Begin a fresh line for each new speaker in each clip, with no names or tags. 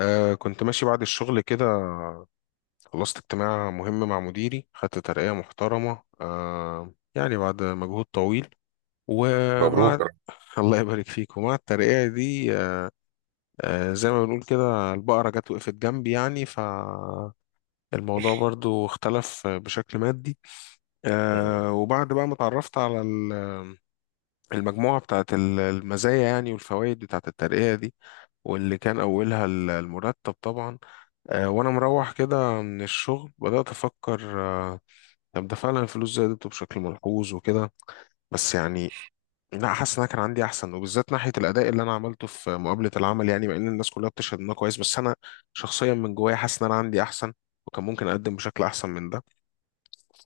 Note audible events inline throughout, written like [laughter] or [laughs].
كنت ماشي بعد الشغل كده. خلصت اجتماع مهم مع مديري، خدت ترقية محترمة يعني بعد مجهود طويل.
مبروك
ومع
يا رب.
[laughs] الله يبارك فيك. ومع الترقية دي زي ما بنقول كده البقرة جت وقفت جنبي يعني، فالموضوع برضو اختلف بشكل مادي.
مم.
وبعد بقى ما اتعرفت على المجموعة بتاعت المزايا يعني والفوائد بتاعت الترقية دي، واللي كان أولها المرتب طبعا. وانا مروح كده من الشغل بدأت افكر، طب ده فعلا الفلوس زادت بشكل ملحوظ وكده، بس يعني لا، حاسس ان انا كان عندي احسن، وبالذات ناحية الاداء اللي انا عملته في مقابلة العمل، يعني مع ان الناس كلها بتشهد ان انا كويس، بس انا شخصيا من جوايا حاسس ان انا عندي احسن وكان ممكن اقدم بشكل احسن من ده.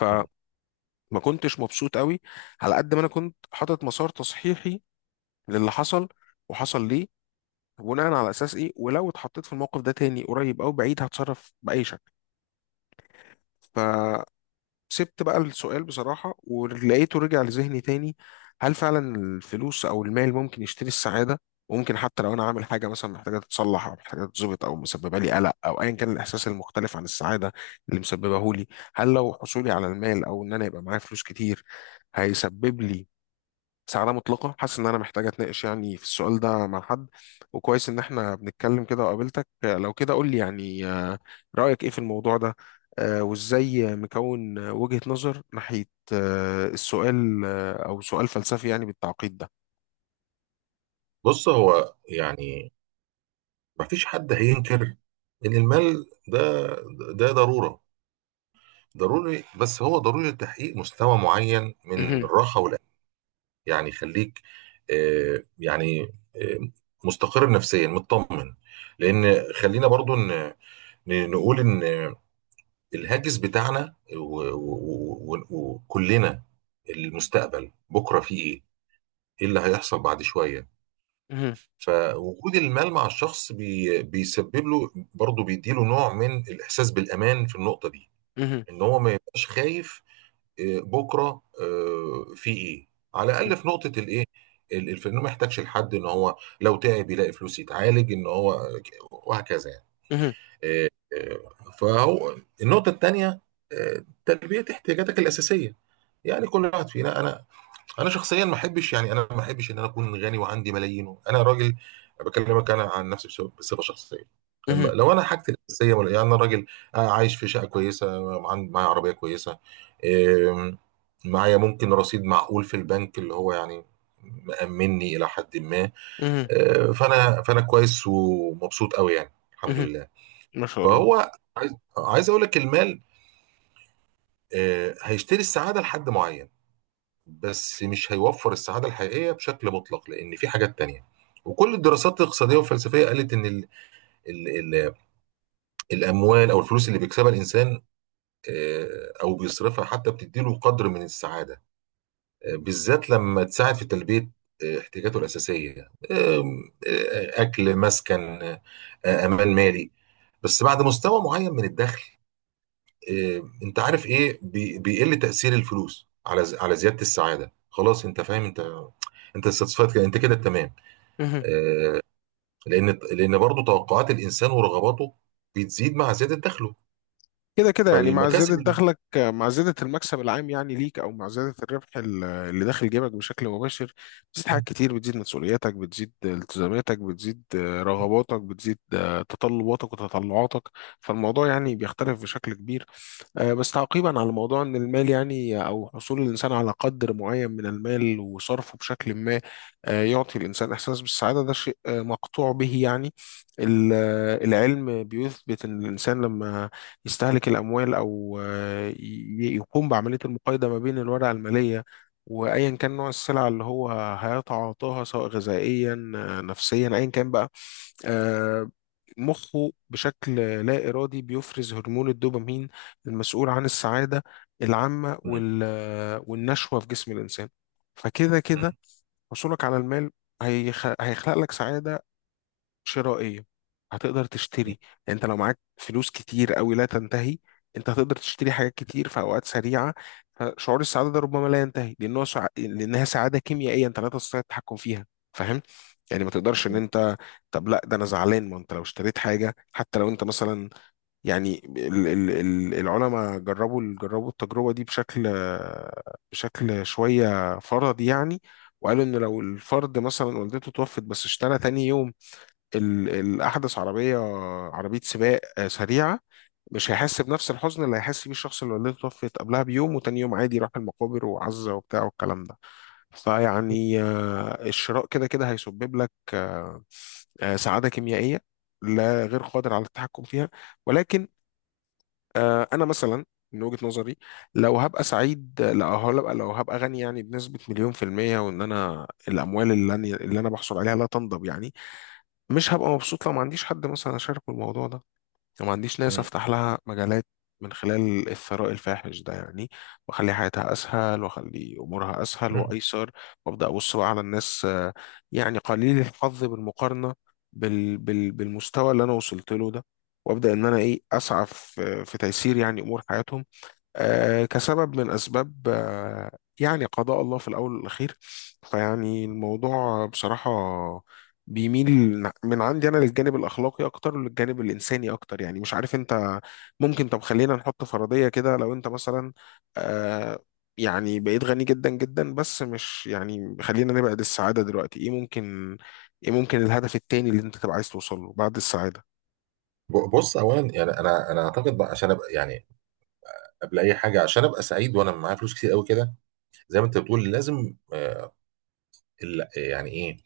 فما كنتش مبسوط قوي، على قد ما انا كنت حاطط مسار تصحيحي للي حصل وحصل ليه، بناء على اساس ايه، ولو اتحطيت في الموقف ده تاني قريب او بعيد هتصرف باي شكل. سبت بقى السؤال بصراحة ولقيته رجع لذهني تاني، هل فعلا الفلوس أو المال ممكن يشتري السعادة؟ وممكن حتى لو أنا عامل حاجة مثلا محتاجة تتصلح أو محتاجة تتظبط أو مسببة لي قلق أو أيا كان الإحساس المختلف عن السعادة اللي مسببه لي، هل لو حصولي على المال أو إن أنا يبقى معايا فلوس كتير هيسبب لي سعادة مطلقة؟ حاسس إن أنا محتاج أتناقش يعني في السؤال ده مع حد، وكويس إن إحنا بنتكلم كده وقابلتك. لو كده قول لي يعني، رأيك إيه في الموضوع ده؟ وإزاي مكون وجهة نظر ناحية السؤال، أو سؤال فلسفي يعني بالتعقيد ده؟
بص، هو يعني مفيش حد هينكر ان المال ده ضروري، بس هو ضروري لتحقيق مستوى معين من
مهم،
الراحه والامان. يعني خليك، يعني، آه، مستقر نفسيا مطمن. لان خلينا برضو نقول ان الهاجس بتاعنا وكلنا المستقبل، بكره فيه ايه؟ ايه اللي هيحصل بعد شويه؟
مهم،
فوجود المال مع الشخص بيسبب له برضه، بيديله نوع من الإحساس بالأمان في النقطة دي.
مهم،
إن هو ما يبقاش خايف، بكرة في إيه، على الأقل في نقطة الإيه، إنه ما يحتاجش لحد، إن هو لو تعب يلاقي فلوس يتعالج، إن هو وهكذا يعني.
مهم،
آه، فهو النقطة التانية، تلبية احتياجاتك الأساسية. يعني كل واحد فينا، انا شخصيا ما احبش، يعني انا ما احبش ان انا اكون غني وعندي ملايين. انا راجل بكلمك انا عن نفسي بصفه شخصيه.
مهم،
لما
مهم،
لو انا حاجتي الاساسيه، يعني انا راجل، عايش في شقه كويسه، معايا عربيه كويسه، إم، معايا ممكن رصيد معقول في البنك، اللي هو يعني مأمني الى حد ما.
مهم،
فانا كويس ومبسوط قوي، يعني الحمد
مهم.
لله.
ما شاء الله.
فهو عايز عايز اقول لك، المال هيشتري السعاده لحد معين، بس مش هيوفر السعادة الحقيقية بشكل مطلق، لأن في حاجات تانية. وكل الدراسات الاقتصادية والفلسفية قالت إن ال ال ال الأموال أو الفلوس اللي بيكسبها الإنسان، أو بيصرفها، حتى بتديله قدر من السعادة، بالذات لما تساعد في تلبية احتياجاته الأساسية، أكل، مسكن، أمان مالي. بس بعد مستوى معين من الدخل، إيه، انت عارف ايه، بيقل تأثير الفلوس على زيادة السعادة. خلاص، انت فاهم. انت satisfied كده، انت كده تمام. آه، لان برضه توقعات الانسان ورغباته بتزيد مع زيادة دخله.
كده كده يعني مع زيادة
فالمكاسب.
دخلك، مع زيادة المكسب العام يعني ليك، أو مع زيادة الربح اللي داخل جيبك بشكل مباشر، بتزيد حاجات
مم.
كتير، بتزيد مسؤولياتك، بتزيد التزاماتك، بتزيد رغباتك، بتزيد تطلباتك وتطلعاتك. فالموضوع يعني بيختلف بشكل كبير. بس تعقيبا على موضوع ان المال يعني او حصول الانسان على قدر معين من المال وصرفه بشكل ما، يعطي الانسان احساس بالسعاده، ده شيء مقطوع به يعني. العلم بيثبت ان الانسان لما يستهلك الاموال او يقوم بعمليه المقايضه ما بين الورقه الماليه وايا كان نوع السلعه اللي هو هيتعاطاها، سواء غذائيا نفسيا ايا كان بقى، آه، مخه بشكل لا إرادي بيفرز هرمون الدوبامين المسؤول عن السعادة العامة
مم.
والنشوة في جسم الإنسان. فكده كده
مم.
حصولك على المال هيخلق لك سعادة شرائية، هتقدر تشتري. يعني انت لو معاك فلوس كتير قوي لا تنتهي، انت هتقدر تشتري حاجات كتير في اوقات سريعه. فشعور السعاده ده ربما لا ينتهي، لانها سعاده كيميائيه انت لا تستطيع التحكم فيها. فاهم؟ يعني ما تقدرش ان انت، طب لا ده انا زعلان، ما انت لو اشتريت حاجه حتى لو انت مثلا، يعني العلماء جربوا التجربة دي بشكل شوية فرضي يعني. وقالوا إن لو الفرد مثلا والدته توفت، بس اشترى تاني يوم الأحدث عربية، عربية سباق سريعة، مش هيحس بنفس الحزن اللي هيحس بيه الشخص اللي والدته توفت قبلها بيوم وتاني يوم عادي راح المقابر وعزة وبتاع والكلام ده. فيعني الشراء كده كده هيسبب لك سعادة كيميائية لا، غير قادر على التحكم فيها. ولكن انا مثلا من وجهة نظري، لو هبقى سعيد، لو هبقى غني يعني، بنسبة مليون في المية، وان انا الاموال اللي انا بحصل عليها لا تنضب يعني، مش هبقى مبسوط لو ما عنديش حد مثلا اشاركه الموضوع ده وما عنديش ناس
مم.
افتح لها مجالات من خلال الثراء الفاحش ده يعني، واخلي حياتها اسهل واخلي امورها اسهل
مم.
وايسر، وابدا ابص بقى على الناس يعني قليل الحظ بالمقارنه بالمستوى اللي انا وصلت له ده، وابدا ان انا ايه اسعى في تيسير يعني امور حياتهم. كسبب من أسباب يعني قضاء الله في الأول والأخير. فيعني الموضوع بصراحة بيميل من عندي أنا للجانب الأخلاقي أكتر وللجانب الإنساني أكتر. يعني مش عارف أنت، ممكن طب خلينا نحط فرضية كده، لو أنت مثلا آه، يعني بقيت غني جدا جدا بس مش يعني، خلينا نبعد السعادة دلوقتي، إيه ممكن الهدف التاني اللي أنت تبقى عايز توصل له بعد السعادة؟
بص، اولا يعني انا اعتقد بقى، عشان ابقى، يعني قبل اي حاجه عشان ابقى سعيد وانا معايا فلوس كتير قوي كده، زي ما انت بتقول، لازم يعني ايه،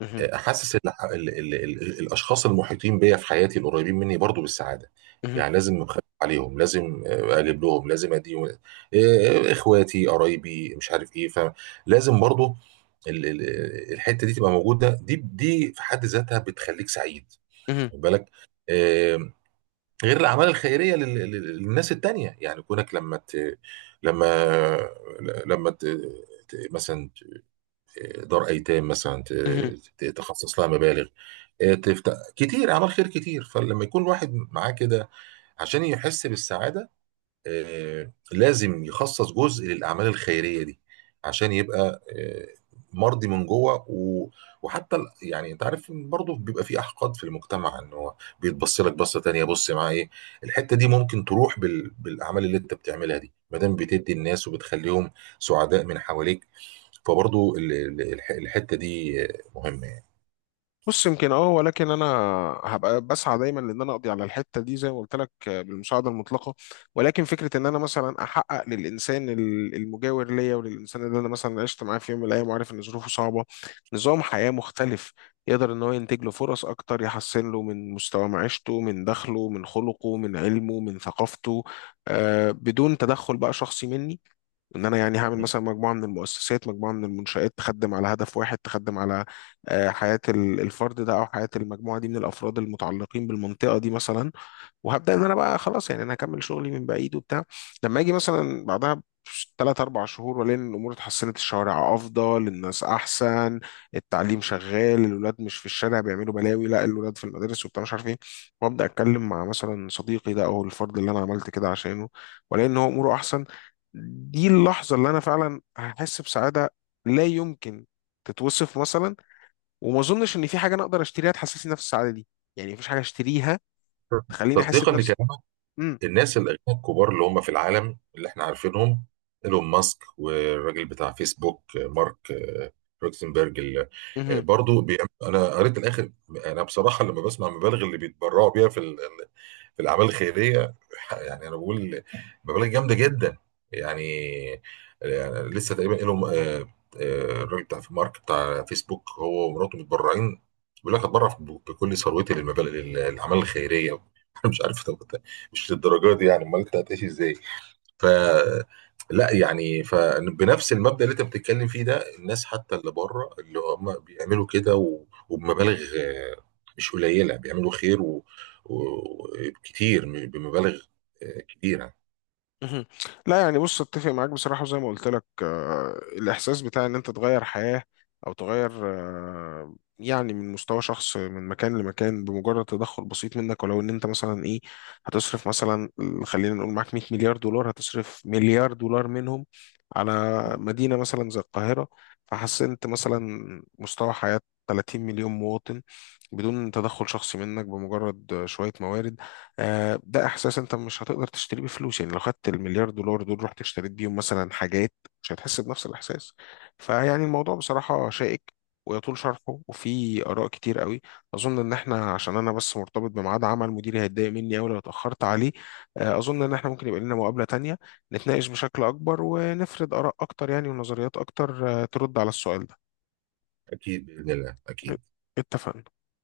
مهم.
حاسس ان ال ال ال الاشخاص المحيطين بيا في حياتي القريبين مني برضو بالسعاده.
مهم.
يعني لازم اخاف عليهم، لازم اجيب لهم، لازم اديهم، اخواتي قرايبي مش عارف ايه. فلازم برضو الحته دي تبقى موجوده، دي في حد ذاتها بتخليك سعيد، خد بالك. آه، غير الاعمال الخيريه للناس التانيه، يعني كونك لما ت... لما لما ت... ت- مثلا دار ايتام، مثلا
مهم.
تخصص لها مبالغ، تفتح كتير اعمال خير كتير. فلما يكون واحد معاه كده، عشان يحس بالسعاده، لازم يخصص جزء للأعمال الخيرية دي، عشان يبقى مرضي من جوه، وحتى يعني، انت عارف إن برضه بيبقى في احقاد في المجتمع، ان هو بيتبص لك بصه تانية، بص معاه ايه. الحته دي ممكن تروح بالاعمال اللي انت بتعملها دي، ما دام بتدي الناس وبتخليهم سعداء من حواليك. فبرضه الحته دي مهمه يعني.
بص يمكن اه، ولكن انا هبقى بسعى دايما لان انا اقضي على الحته دي زي ما قلت لك بالمساعده المطلقه، ولكن فكره ان انا مثلا احقق للانسان المجاور ليا، وللانسان اللي انا مثلا عشت معاه في يوم من الايام وعارف ان ظروفه صعبه، نظام حياه مختلف، يقدر ان هو ينتج له فرص اكتر يحسن له من مستوى معيشته من دخله من خلقه من علمه من ثقافته، آه بدون تدخل بقى شخصي مني، ان انا يعني هعمل مثلا مجموعه من المؤسسات، مجموعه من المنشآت تخدم على هدف واحد، تخدم على حياه الفرد ده او حياه المجموعه دي من الافراد المتعلقين بالمنطقه دي مثلا. وهبدا ان انا بقى خلاص يعني، انا هكمل شغلي من بعيد وبتاع، لما اجي مثلا بعدها ثلاث اربع شهور والاقي ان الامور اتحسنت، الشوارع افضل، الناس احسن، التعليم شغال، الولاد مش في الشارع بيعملوا بلاوي، لا الولاد في المدارس وبتاع مش عارف ايه، وابدا اتكلم مع مثلا صديقي ده او الفرد اللي انا عملت كده عشانه والاقي ان هو اموره احسن، دي اللحظه اللي انا فعلا هحس بسعاده لا يمكن تتوصف مثلا، وما اظنش ان في حاجه انا اقدر اشتريها تحسسني نفس السعاده دي، يعني مفيش حاجه اشتريها تخليني احس
تصديقا
بنفس.
لكلامك،
مم.
الناس الاغنياء الكبار اللي هم في العالم اللي احنا عارفينهم، ايلون ماسك، والراجل بتاع فيسبوك مارك روكسنبرج،
مهم.
برضو انا قريت الاخر. انا بصراحه لما بسمع مبالغ اللي بيتبرعوا بيها في الاعمال الخيريه، يعني انا بقول مبالغ جامده جدا، يعني يعني لسه تقريبا لهم، الراجل بتاع مارك بتاع فيسبوك، هو ومراته متبرعين، بيقول لك هتبرع بكل ثروتي للاعمال الخيريه. [laughs] انا مش عارف. طب مش للدرجه دي يعني، امال انت هتعيش ازاي؟ ف لا، يعني فبنفس المبدأ اللي انت بتتكلم فيه ده، الناس حتى اللي بره اللي هم بيعملوا كده، وبمبالغ مش قليلة، بيعملوا خير وكتير بمبالغ كبيرة.
مهم. لا يعني بص، اتفق معاك بصراحة، وزي ما قلت لك الإحساس بتاع إن أنت تغير حياة أو تغير يعني من مستوى شخص من مكان لمكان بمجرد تدخل بسيط منك، ولو إن أنت مثلا إيه هتصرف مثلا، خلينا نقول معاك 100 مليار دولار، هتصرف مليار دولار منهم على مدينة مثلا زي القاهرة، فحسنت مثلا مستوى حياة 30 مليون مواطن بدون تدخل شخصي منك بمجرد شوية موارد، ده إحساس أنت مش هتقدر تشتريه بفلوس. يعني لو خدت المليار دولار دول رحت اشتريت بيهم مثلا حاجات، مش هتحس بنفس الإحساس. فيعني الموضوع بصراحة شائك، ويطول شرحه وفي آراء كتير قوي. أظن إن إحنا، عشان أنا بس مرتبط بميعاد عمل، مديري هيتضايق مني أوي لو اتأخرت عليه، أظن إن إحنا ممكن يبقى لنا مقابلة تانية، نتناقش بشكل أكبر ونفرد آراء أكتر يعني، ونظريات أكتر ترد على السؤال ده.
أكيد بإذن الله، أكيد.
اتفقنا.